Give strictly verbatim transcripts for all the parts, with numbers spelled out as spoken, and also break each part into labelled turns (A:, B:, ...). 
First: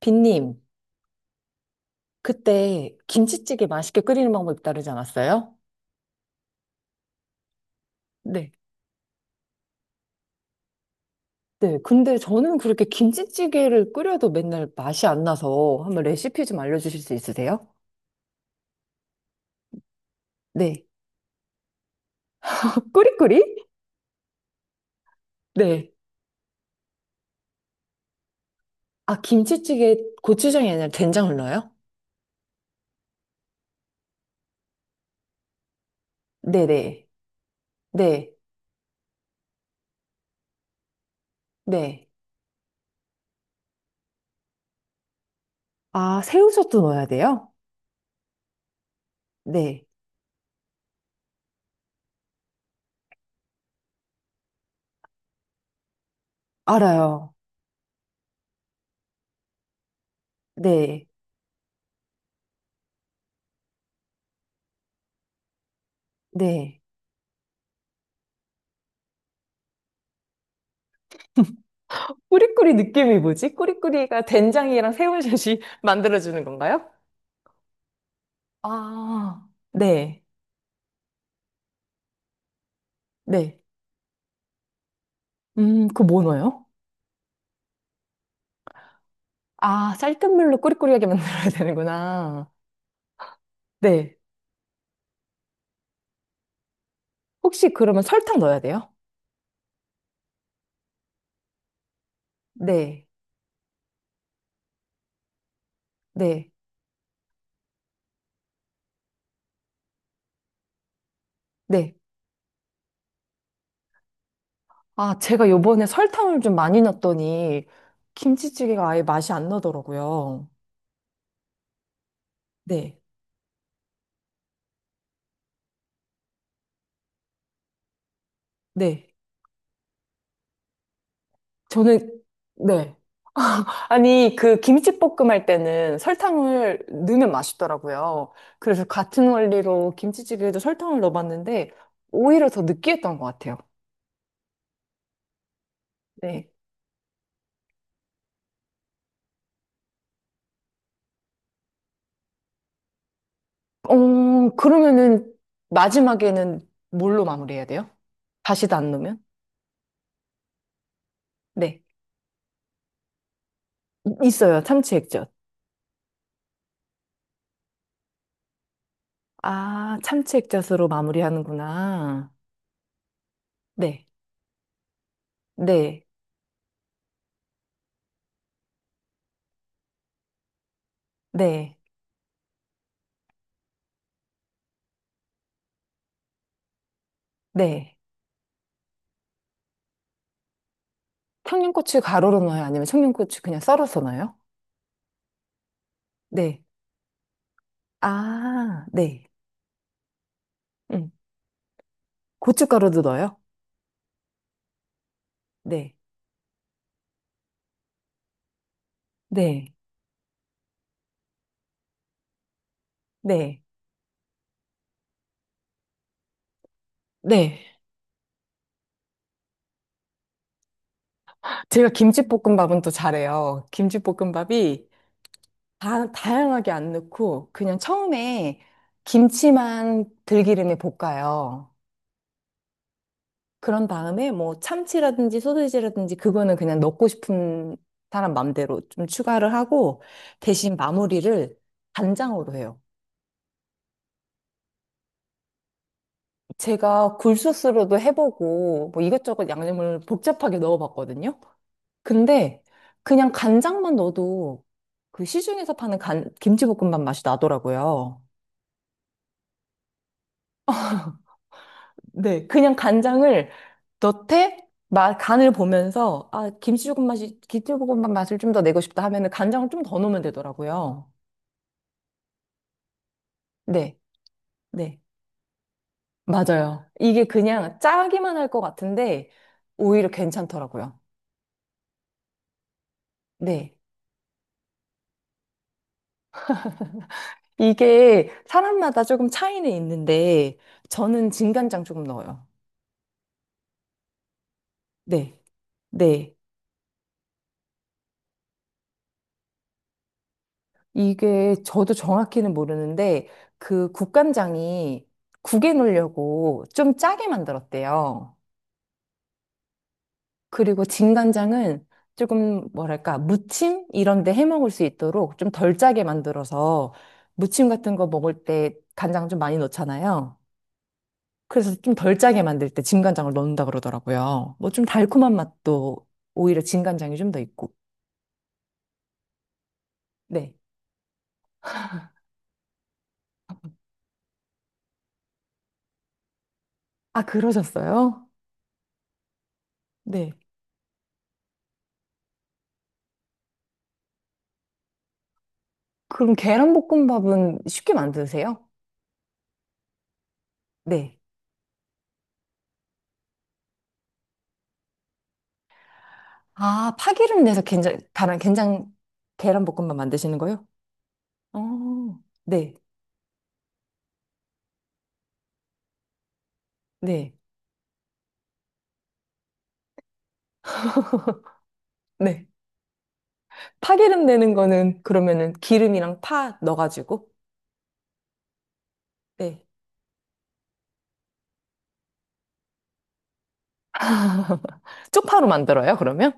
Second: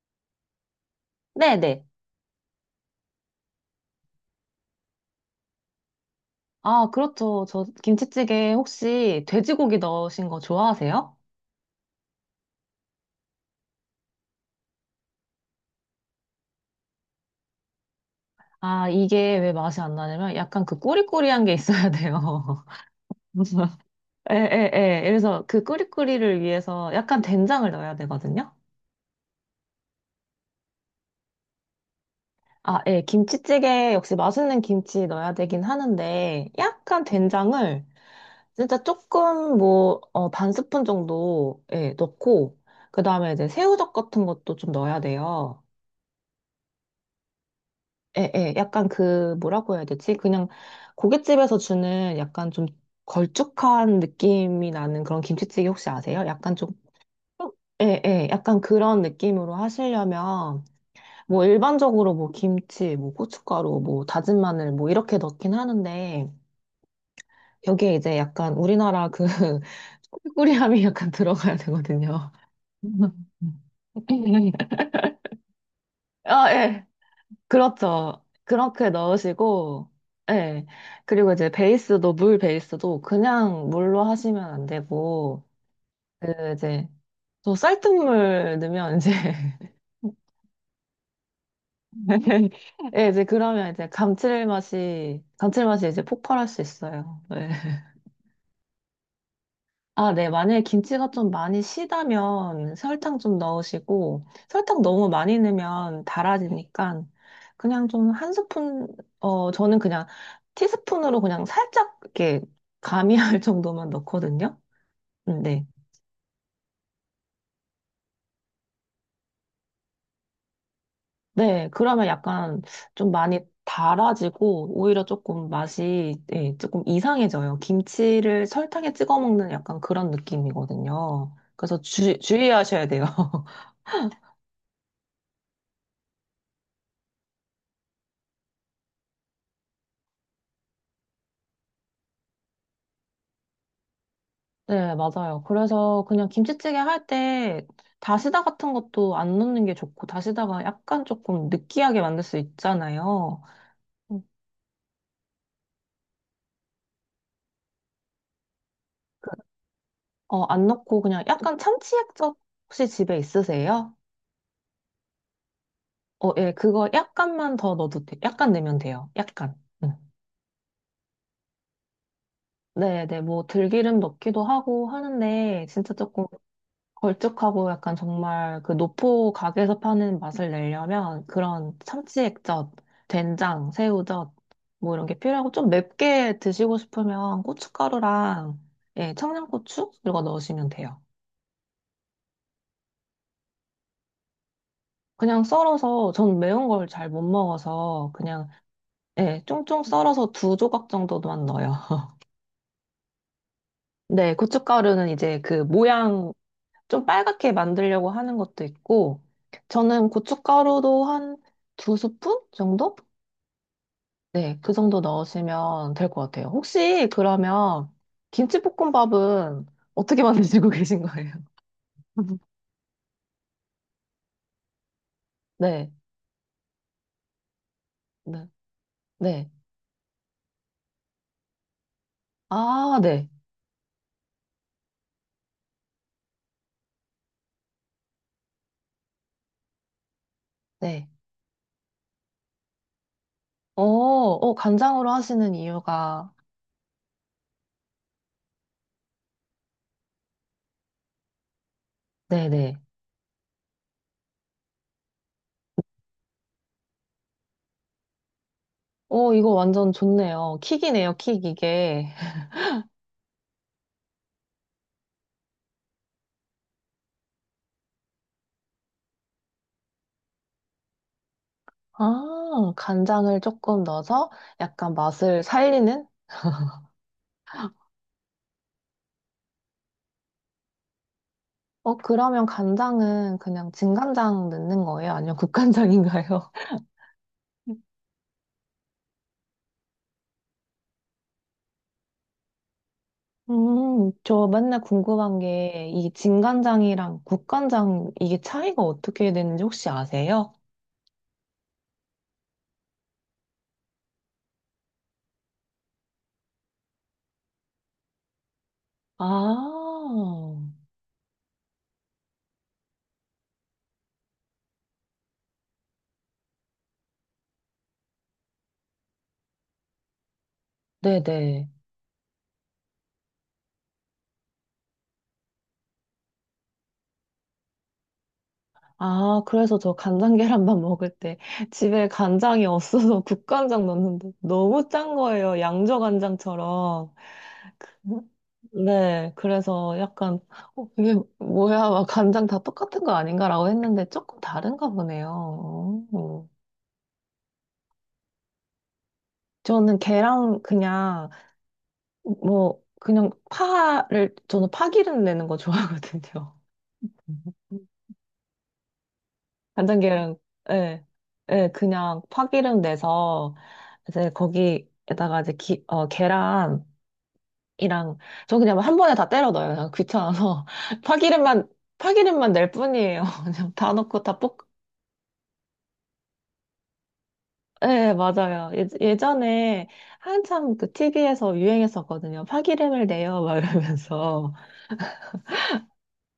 A: 빈님,
B: 네네.
A: 그때 김치찌개 맛있게 끓이는 방법이 다르지 않았어요?
B: 아, 그렇죠. 저
A: 네.
B: 김치찌개 혹시 돼지고기 넣으신 거 좋아하세요?
A: 네, 근데 저는 그렇게 김치찌개를 끓여도 맨날 맛이 안 나서 한번 레시피 좀 알려주실 수 있으세요?
B: 아, 이게 왜 맛이 안 나냐면 약간 그
A: 네.
B: 꼬리꼬리한 게 있어야 돼요.
A: 그 꾸리꾸리?
B: 예, 예, 예. 그래서 그
A: 네.
B: 꾸리꾸리를 위해서 약간 된장을 넣어야 되거든요.
A: 아, 김치찌개 고추장이 아니라 된장을 넣어요?
B: 아, 예. 김치찌개 역시 맛있는 김치 넣어야 되긴 하는데 약간
A: 네네.
B: 된장을
A: 네.
B: 진짜 조금 뭐, 어, 반 스푼 정도 예,
A: 네.
B: 넣고 그다음에 이제 새우젓 같은 것도 좀 넣어야 돼요.
A: 아, 새우젓도 넣어야 돼요?
B: 에, 에, 약간 그, 뭐라고 해야
A: 네.
B: 되지? 그냥 고깃집에서 주는 약간 좀 걸쭉한 느낌이 나는 그런 김치찌개 혹시 아세요? 약간 좀,
A: 알아요.
B: 에, 에, 약간 그런 느낌으로 하시려면,
A: 네.
B: 뭐 일반적으로 뭐 김치, 뭐 고춧가루, 뭐 다진 마늘, 뭐 이렇게 넣긴 하는데,
A: 네.
B: 여기에 이제 약간 우리나라 그 꾸리리함이 약간 들어가야 되거든요.
A: 꾸리꾸리 느낌이 뭐지? 꾸리꾸리가 된장이랑 새우젓이 만들어주는
B: 아, 예.
A: 건가요?
B: 그렇죠. 그렇게
A: 아,
B: 넣으시고,
A: 네,
B: 예. 그리고 이제 베이스도, 물 베이스도
A: 네.
B: 그냥 물로 하시면 안 되고,
A: 음, 그
B: 그
A: 뭐넣어요?
B: 이제, 또 쌀뜨물 넣으면 이제,
A: 아, 쌀뜨물로 꾸리꾸리하게 만들어야 되는구나.
B: 예, 이제 그러면 이제
A: 네.
B: 감칠맛이, 감칠맛이 이제 폭발할 수 있어요. 예.
A: 혹시 그러면 설탕 넣어야 돼요?
B: 아, 네. 만약에 김치가 좀 많이 시다면
A: 네,
B: 설탕 좀 넣으시고, 설탕 너무 많이 넣으면
A: 네,
B: 달아지니까, 그냥 좀 한 스푼, 어, 저는 그냥 티스푼으로 그냥
A: 네.
B: 살짝 이렇게 가미할 정도만 넣거든요.
A: 아,
B: 음,
A: 제가
B: 네.
A: 요번에 설탕을 좀 많이 넣었더니 김치찌개가 아예 맛이 안 나더라고요.
B: 네. 그러면 약간
A: 네,
B: 좀 많이 달아지고, 오히려 조금 맛이, 예, 조금 이상해져요. 김치를 설탕에
A: 네.
B: 찍어 먹는 약간 그런 느낌이거든요. 그래서 주,
A: 저는,
B: 주의하셔야
A: 네.
B: 돼요.
A: 아니, 그 김치볶음 할 때는 설탕을 넣으면 맛있더라고요. 그래서 같은 원리로 김치찌개에도 설탕을 넣어봤는데 오히려 더 느끼했던 것 같아요.
B: 네, 맞아요. 그래서 그냥
A: 네.
B: 김치찌개 할 때 다시다 같은 것도 안 넣는 게 좋고, 다시다가 약간 조금 느끼하게 만들 수 있잖아요. 음.
A: 어, 그러면은 마지막에는 뭘로 마무리해야 돼요? 다시도 안 넣으면?
B: 어, 안 넣고 그냥 약간
A: 네.
B: 참치 액젓 혹시 집에 있으세요?
A: 이- 있어요. 참치 액젓.
B: 어, 예, 그거 약간만 더 넣어도 돼. 약간 넣으면 돼요. 약간. 음.
A: 아, 참치 액젓으로 마무리하는구나.
B: 네, 네, 뭐 들기름
A: 네.
B: 넣기도 하고 하는데, 진짜
A: 네.
B: 조금 걸쭉하고 약간 정말 그 노포 가게에서 파는 맛을 내려면
A: 네.
B: 그런 참치액젓, 된장, 새우젓 뭐 이런 게 필요하고 좀 맵게 드시고 싶으면
A: 네.
B: 고춧가루랑 예, 청양고추 이거 넣으시면 돼요.
A: 청양고추 가루로 넣어요? 아니면 청양고추 그냥 썰어서 넣어요?
B: 그냥 썰어서 전
A: 네.
B: 매운 걸 잘 못 먹어서 그냥
A: 아, 네.
B: 예, 쫑쫑 썰어서 두 조각
A: 음.
B: 정도만 넣어요.
A: 고춧가루도 넣어요?
B: 네, 고춧가루는 이제 그
A: 네.
B: 모양 좀 빨갛게 만들려고 하는 것도 있고
A: 네.
B: 저는 고춧가루도 한 두 스푼 정도?
A: 네.
B: 네, 그 정도 넣으시면 될 것 같아요. 혹시
A: 네.
B: 그러면 김치볶음밥은 어떻게 만드시고 계신 거예요?
A: 제가 김치볶음밥은 또 잘해요. 김치볶음밥이
B: 네,
A: 다, 다양하게 안 넣고 그냥
B: 네,
A: 처음에
B: 네.
A: 김치만 들기름에 볶아요.
B: 아, 네,
A: 그런 다음에 뭐 참치라든지 소시지라든지 그거는 그냥 넣고 싶은 사람 맘대로 좀 추가를 하고 대신
B: 네.
A: 마무리를 간장으로 해요.
B: 어, 어, 간장으로 하시는 이유가,
A: 제가 굴소스로도 해보고 뭐 이것저것 양념을 복잡하게 넣어봤거든요. 근데
B: 네네.
A: 그냥 간장만 넣어도 그 시중에서 파는 간, 김치볶음밥 맛이 나더라고요.
B: 어, 이거 완전 좋네요. 킥이네요, 킥, 이게.
A: 네, 그냥 간장을 넣되 마, 간을 보면서 아, 김치 조금 맛이 김치볶음밥 맛을 좀 더 내고 싶다 하면은 간장을 좀 더 넣으면 되더라고요.
B: 아, 간장을 조금
A: 네,
B: 넣어서 약간
A: 네,
B: 맛을 살리는?
A: 맞아요. 이게 그냥 짜기만 할 것 같은데 오히려 괜찮더라고요.
B: 어, 그러면 간장은 그냥
A: 네,
B: 진간장 넣는 거예요? 아니면 국간장인가요?
A: 이게 사람마다 조금 차이는 있는데 저는 진간장 조금 넣어요.
B: 음, 저 맨날
A: 네,
B: 궁금한 게, 이
A: 네.
B: 진간장이랑 국간장, 이게 차이가 어떻게 되는지 혹시 아세요?
A: 이게 저도 정확히는 모르는데 그 국간장이 국에 넣으려고 좀 짜게 만들었대요.
B: 아,
A: 그리고 진간장은 조금 뭐랄까 무침 이런 데 해 먹을 수 있도록 좀 덜 짜게 만들어서 무침 같은 거 먹을 때 간장 좀 많이 넣잖아요.
B: 네네.
A: 그래서 좀 덜 짜게 만들 때 진간장을 넣는다 그러더라고요. 뭐 좀 달콤한 맛도 오히려 진간장이 좀 더 있고.
B: 아, 그래서 저 간장
A: 네.
B: 계란밥 먹을 때 집에 간장이 없어서 국간장 넣었는데 너무 짠 거예요. 양조간장처럼.
A: 아, 그러셨어요?
B: 네, 그래서
A: 네.
B: 약간, 어, 이게 뭐야, 막 간장 다 똑같은 거 아닌가라고 했는데 조금 다른가 보네요.
A: 그럼
B: 어.
A: 계란볶음밥은 쉽게 만드세요?
B: 저는 계란
A: 네.
B: 그냥 뭐 그냥 파를 저는 파기름 내는 거 좋아하거든요.
A: 아, 파기름 내서 된장, 가랑, 된장, 계란볶음밥
B: 간장게랑
A: 만드시는 거요?
B: 예, 예,
A: 어,
B: 그냥
A: 네.
B: 파기름 내서 이제 거기에다가 이제 기, 어, 계란이랑
A: 네.
B: 저 그냥 한 번에 다 때려 넣어요. 그냥 귀찮아서 파기름만
A: 네.
B: 파기름만 낼 뿐이에요. 그냥 다 넣고
A: 파기름
B: 다
A: 내는
B: 볶.
A: 거는 그러면은 기름이랑 파 넣어가지고.
B: 예, 맞아요. 예,
A: 네.
B: 예전에 한참 그 티비에서 유행했었거든요. 파기름을 내요, 막 이러면서.
A: 쪽파로 만들어요, 그러면?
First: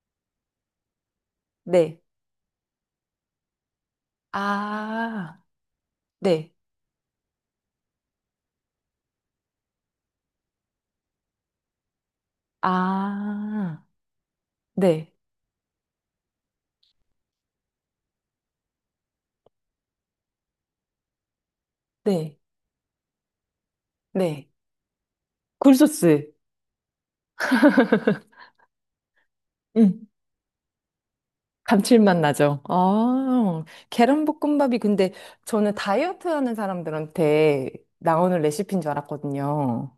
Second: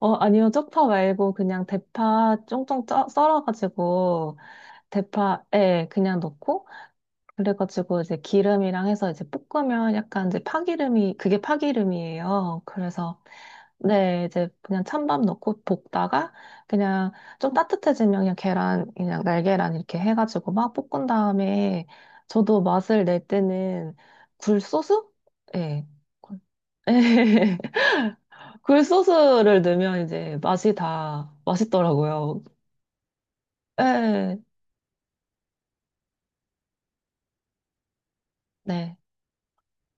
B: 어, 아니요. 쪽파 말고 그냥
A: 네.
B: 대파 쫑쫑 쪄- 썰어가지고
A: 아,
B: 대파에 그냥
A: 네.
B: 넣고 그래가지고 이제 기름이랑 해서 이제 볶으면 약간 이제 파기름이 그게 파기름이에요. 그래서
A: 아,
B: 네, 이제 그냥
A: 네.
B: 찬밥 넣고 볶다가 그냥 좀 따뜻해지면 그냥 계란 그냥 날계란 이렇게 해가지고 막 볶은 다음에
A: 네.
B: 저도 맛을 낼 때는
A: 네.
B: 굴소스? 예.
A: 굴소스.
B: 굴- 예. 굴소스를 넣으면
A: 음.
B: 이제 맛이 다
A: 감칠맛
B: 맛있더라고요.
A: 나죠? 아,
B: 네,
A: 계란볶음밥이 근데 저는 다이어트 하는 사람들한테 나오는 레시피인 줄
B: 네.
A: 알았거든요.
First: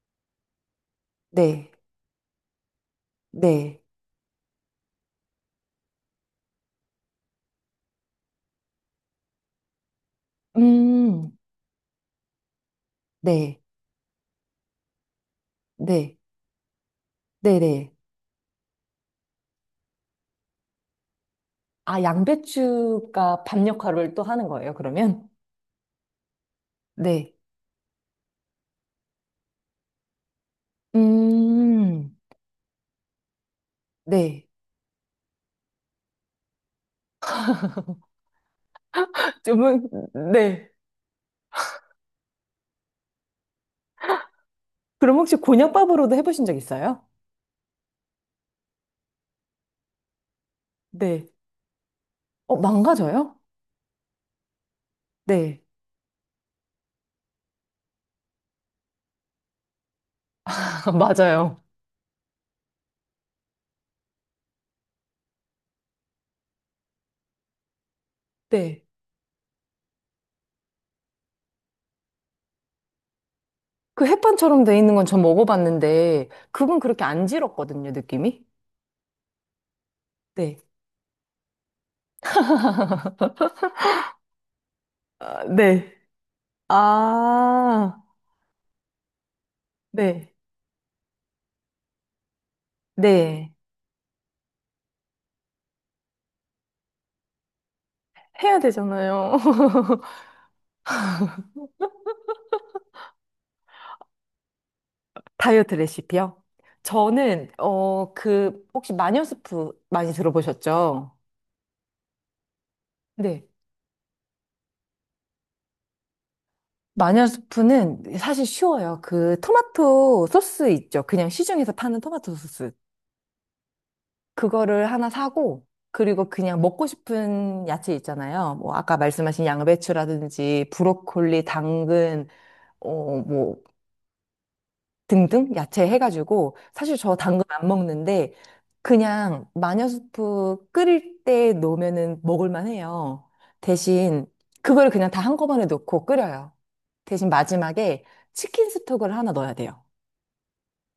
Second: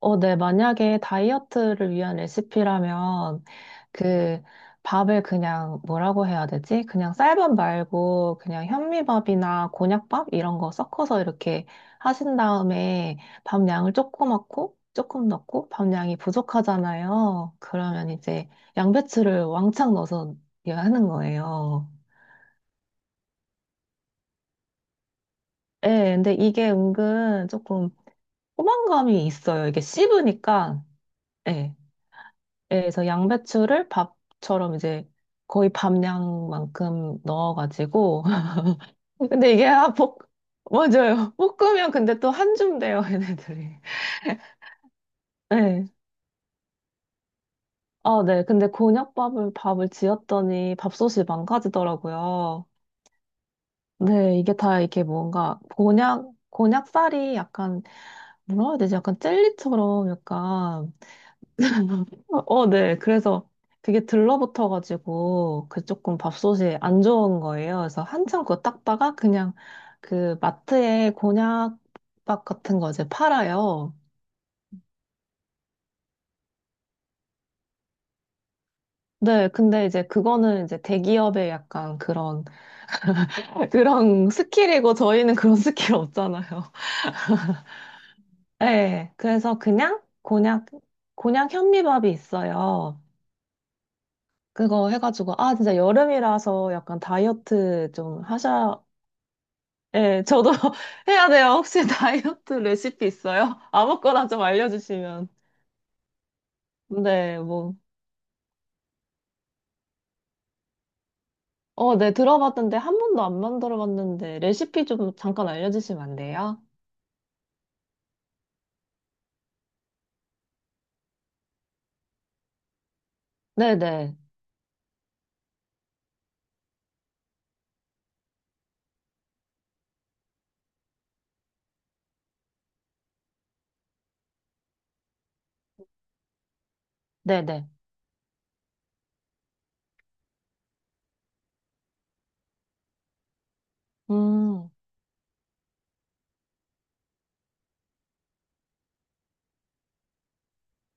B: 어, 네. 만약에
A: 네,
B: 다이어트를 위한 레시피라면
A: 네,
B: 그 밥을 그냥 뭐라고 해야 되지? 그냥 쌀밥 말고 그냥 현미밥이나 곤약밥 이런 거 섞어서
A: 음,
B: 이렇게 하신 다음에
A: 네,
B: 밥 양을 조금 넣고 조금 넣고 밥
A: 네,
B: 양이 부족하잖아요.
A: 네네,
B: 그러면 이제 양배추를 왕창 넣어서 하는 거예요.
A: 아, 양배추가 밥 역할을 또 하는 거예요, 그러면?
B: 예, 근데 이게
A: 네,
B: 은근 조금 포만감이 있어요. 이게 씹으니까. 예.
A: 음,
B: 예, 그래서 양배추를
A: 네.
B: 밥처럼 이제 거의 밥량만큼 넣어가지고. 근데 이게
A: 좀,
B: 아, 볶,
A: 네.
B: 맞아요. 볶으면 근데 또 한줌 돼요, 얘네들이.
A: 그럼 혹시
B: 네.
A: 곤약밥으로도 해보신 적 있어요?
B: 아, 네. 근데 곤약밥을 밥을 지었더니 밥솥이
A: 네, 어,
B: 망가지더라고요.
A: 망가져요?
B: 네, 이게 다 이렇게 뭔가
A: 네,
B: 곤약 곤약살이 약간 뭐라 해야 되지? 약간 젤리처럼 약간
A: 맞아요.
B: 어, 어, 네. 그래서 되게 들러붙어가지고 그 조금 밥솥이 안 좋은 거예요. 그래서 한참 그거
A: 네.
B: 닦다가 그냥 그 마트에 곤약밥 같은 거 이제 팔아요.
A: 그 햇반처럼 돼 있는 건 전 먹어봤는데, 그건 그렇게 안 질었거든요, 느낌이.
B: 네. 근데 이제
A: 네,
B: 그거는 이제 대기업의 약간 그런, 그런 스킬이고 저희는
A: 아,
B: 그런
A: 네.
B: 스킬 없잖아요.
A: 아,
B: 네. 그래서 그냥
A: 네.
B: 곤약, 곤약 현미밥이 있어요.
A: 네.
B: 그거 해가지고, 아, 진짜 여름이라서 약간 다이어트 좀
A: 해야
B: 하셔,
A: 되잖아요.
B: 예, 저도 해야 돼요. 혹시 다이어트 레시피 있어요? 아무거나 좀 알려주시면.
A: 다이어트 레시피요?
B: 네,
A: 저는,
B: 뭐.
A: 어, 그, 혹시 마녀스프 많이 들어보셨죠?
B: 어, 네, 들어봤는데 한 번도 안
A: 네.
B: 만들어 봤는데 레시피 좀 잠깐 알려주시면 안 돼요?
A: 마녀스프는 사실 쉬워요. 그 토마토 소스 있죠. 그냥 시중에서 파는 토마토 소스.
B: 네네.
A: 그거를 하나 사고, 그리고 그냥 먹고 싶은 야채 있잖아요. 뭐, 아까 말씀하신 양배추라든지, 브로콜리, 당근, 어, 뭐, 등등 야채 해가지고 사실 저 당근
B: 네네.
A: 안 먹는데 그냥 마녀수프 끓일 때 넣으면은 먹을만 해요. 대신
B: 음.
A: 그걸 그냥 다 한꺼번에 넣고 끓여요. 대신 마지막에 치킨 스톡을 하나 넣어야 돼요.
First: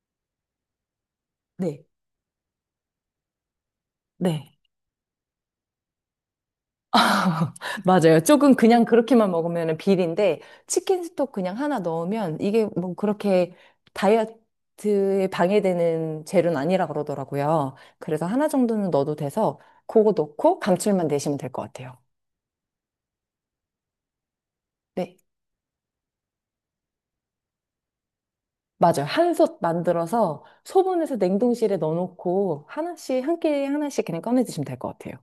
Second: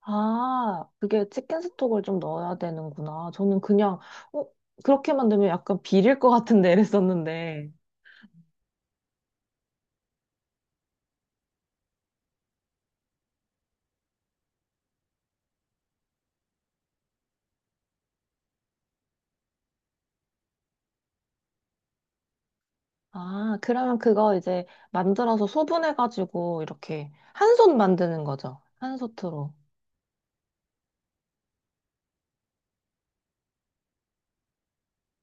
B: 아, 그게 치킨
A: 네.
B: 스톡을 좀 넣어야 되는구나. 저는 그냥, 어,
A: 네.
B: 그렇게 만들면 약간 비릴 것 같은데 이랬었는데.
A: 맞아요. 조금 그냥 그렇게만 먹으면 비린데 치킨 스톡 그냥 하나 넣으면 이게 뭐 그렇게 다이어트에 방해되는 재료는 아니라 그러더라고요. 그래서 하나 정도는 넣어도 돼서 그거 넣고 감칠맛 내시면 될 것 같아요.
B: 아, 그러면 그거 이제
A: 네.
B: 만들어서 소분해가지고 이렇게 한 손 만드는 거죠. 한
A: 맞아요.
B: 소트로.
A: 한솥 만들어서 소분해서 냉동실에 넣어놓고 하나씩 한 끼 하나씩 그냥 꺼내 드시면 될 것 같아요.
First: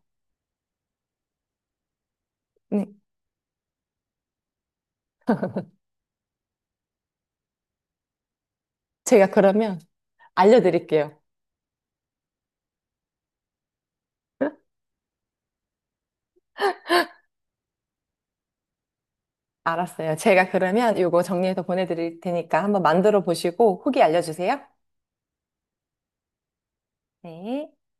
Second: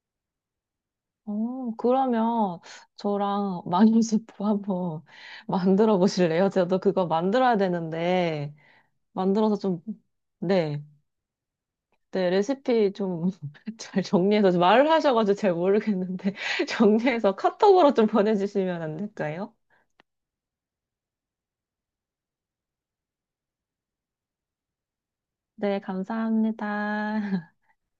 B: 어, 그러면
A: 네.
B: 저랑 마녀수프 한번 만들어 보실래요? 저도 그거 만들어야 되는데,
A: 제가
B: 만들어서
A: 그러면
B: 좀, 네.
A: 알려드릴게요.
B: 네, 레시피 좀 잘 정리해서 말을 하셔가지고 잘 모르겠는데, 정리해서 카톡으로 좀 보내주시면 안 될까요?
A: 알았어요. 제가 그러면 이거 정리해서 보내드릴 테니까 한번 만들어 보시고 후기 알려주세요.
B: 네, 감사합니다.
A: 네.